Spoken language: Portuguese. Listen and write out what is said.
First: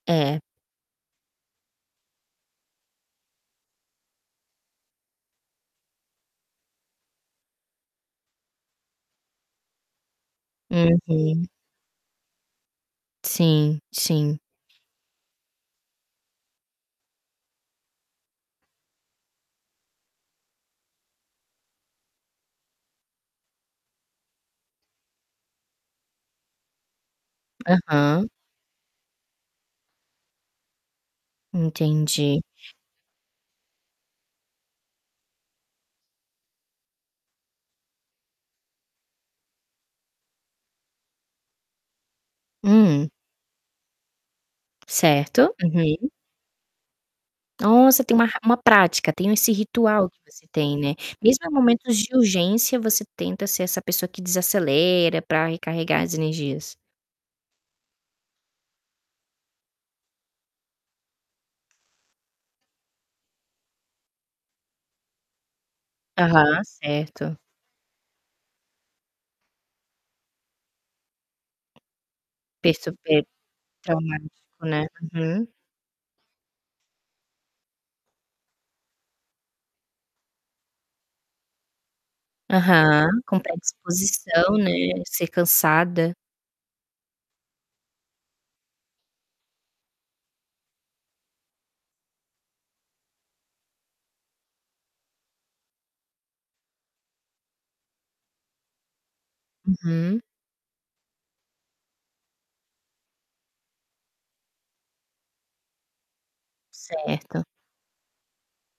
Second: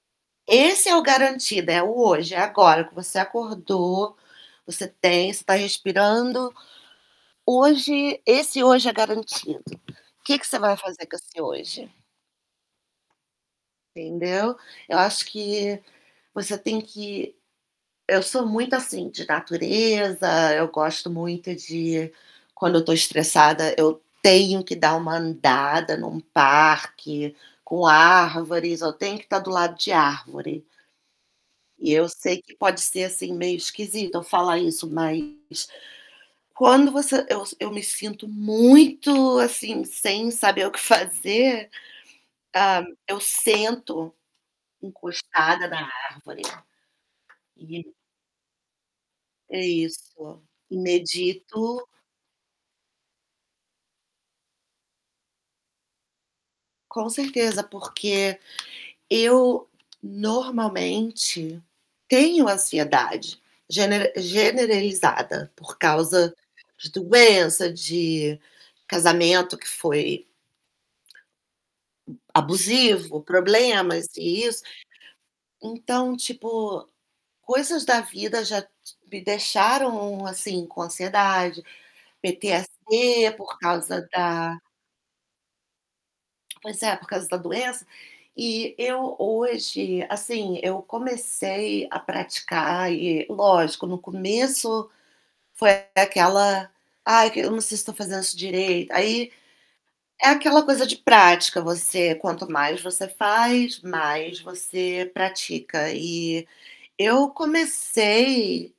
É. Esse é o garantido, é o hoje, é agora, que você acordou, você tem você está respirando, hoje esse hoje é garantido. Que que você vai fazer com esse Uhum. hoje? Sim, sim. Entendeu. Eu acho que você tem que eu sou muito assim, de natureza. Eu gosto muito de quando eu estou estressada, eu tenho que dar uma andada em um parque, com Aham. árvores. Eu tenho que estar do lado de árvore E eu Entendi. sei que pode ser, assim, meio esquisito eu falar isso, mas, quando você eu s eu me sinto muito assim, sem saber o que fazer, hã, Hum. eu sento Certo. encostada na Uhum. árvore, e Nossa, tem uma ra uma prática, tem o esse É ritual que isso, você tem, né, mesmo em medito momentos de urgência você tenta ser essa pessoa que desacelera pra recarregar as energias? Com certeza, porque eu, normalmente, tenho ansiedade gener generalizada por causa Aham, de certo. doença, de casamento que foi Ter abusivo, super problemas e isso. traumático, né. Uhum. Então, tipo, coisas da vida já t me deixaram, assim, com ansiedade, Aham, PTSC com por causa predisposição, da né, ser cansada. Pois é, por causa da doença. E eu, hoje, assim, eu comecei a praticar e, lógico, no começo, foi aquela: "Ai, que eu não sei se estou fazendo isso direito". Aí Uhum. é aquela coisa de prática, você quanto mais você faz, mais você pratica. E, eu Certo. comecei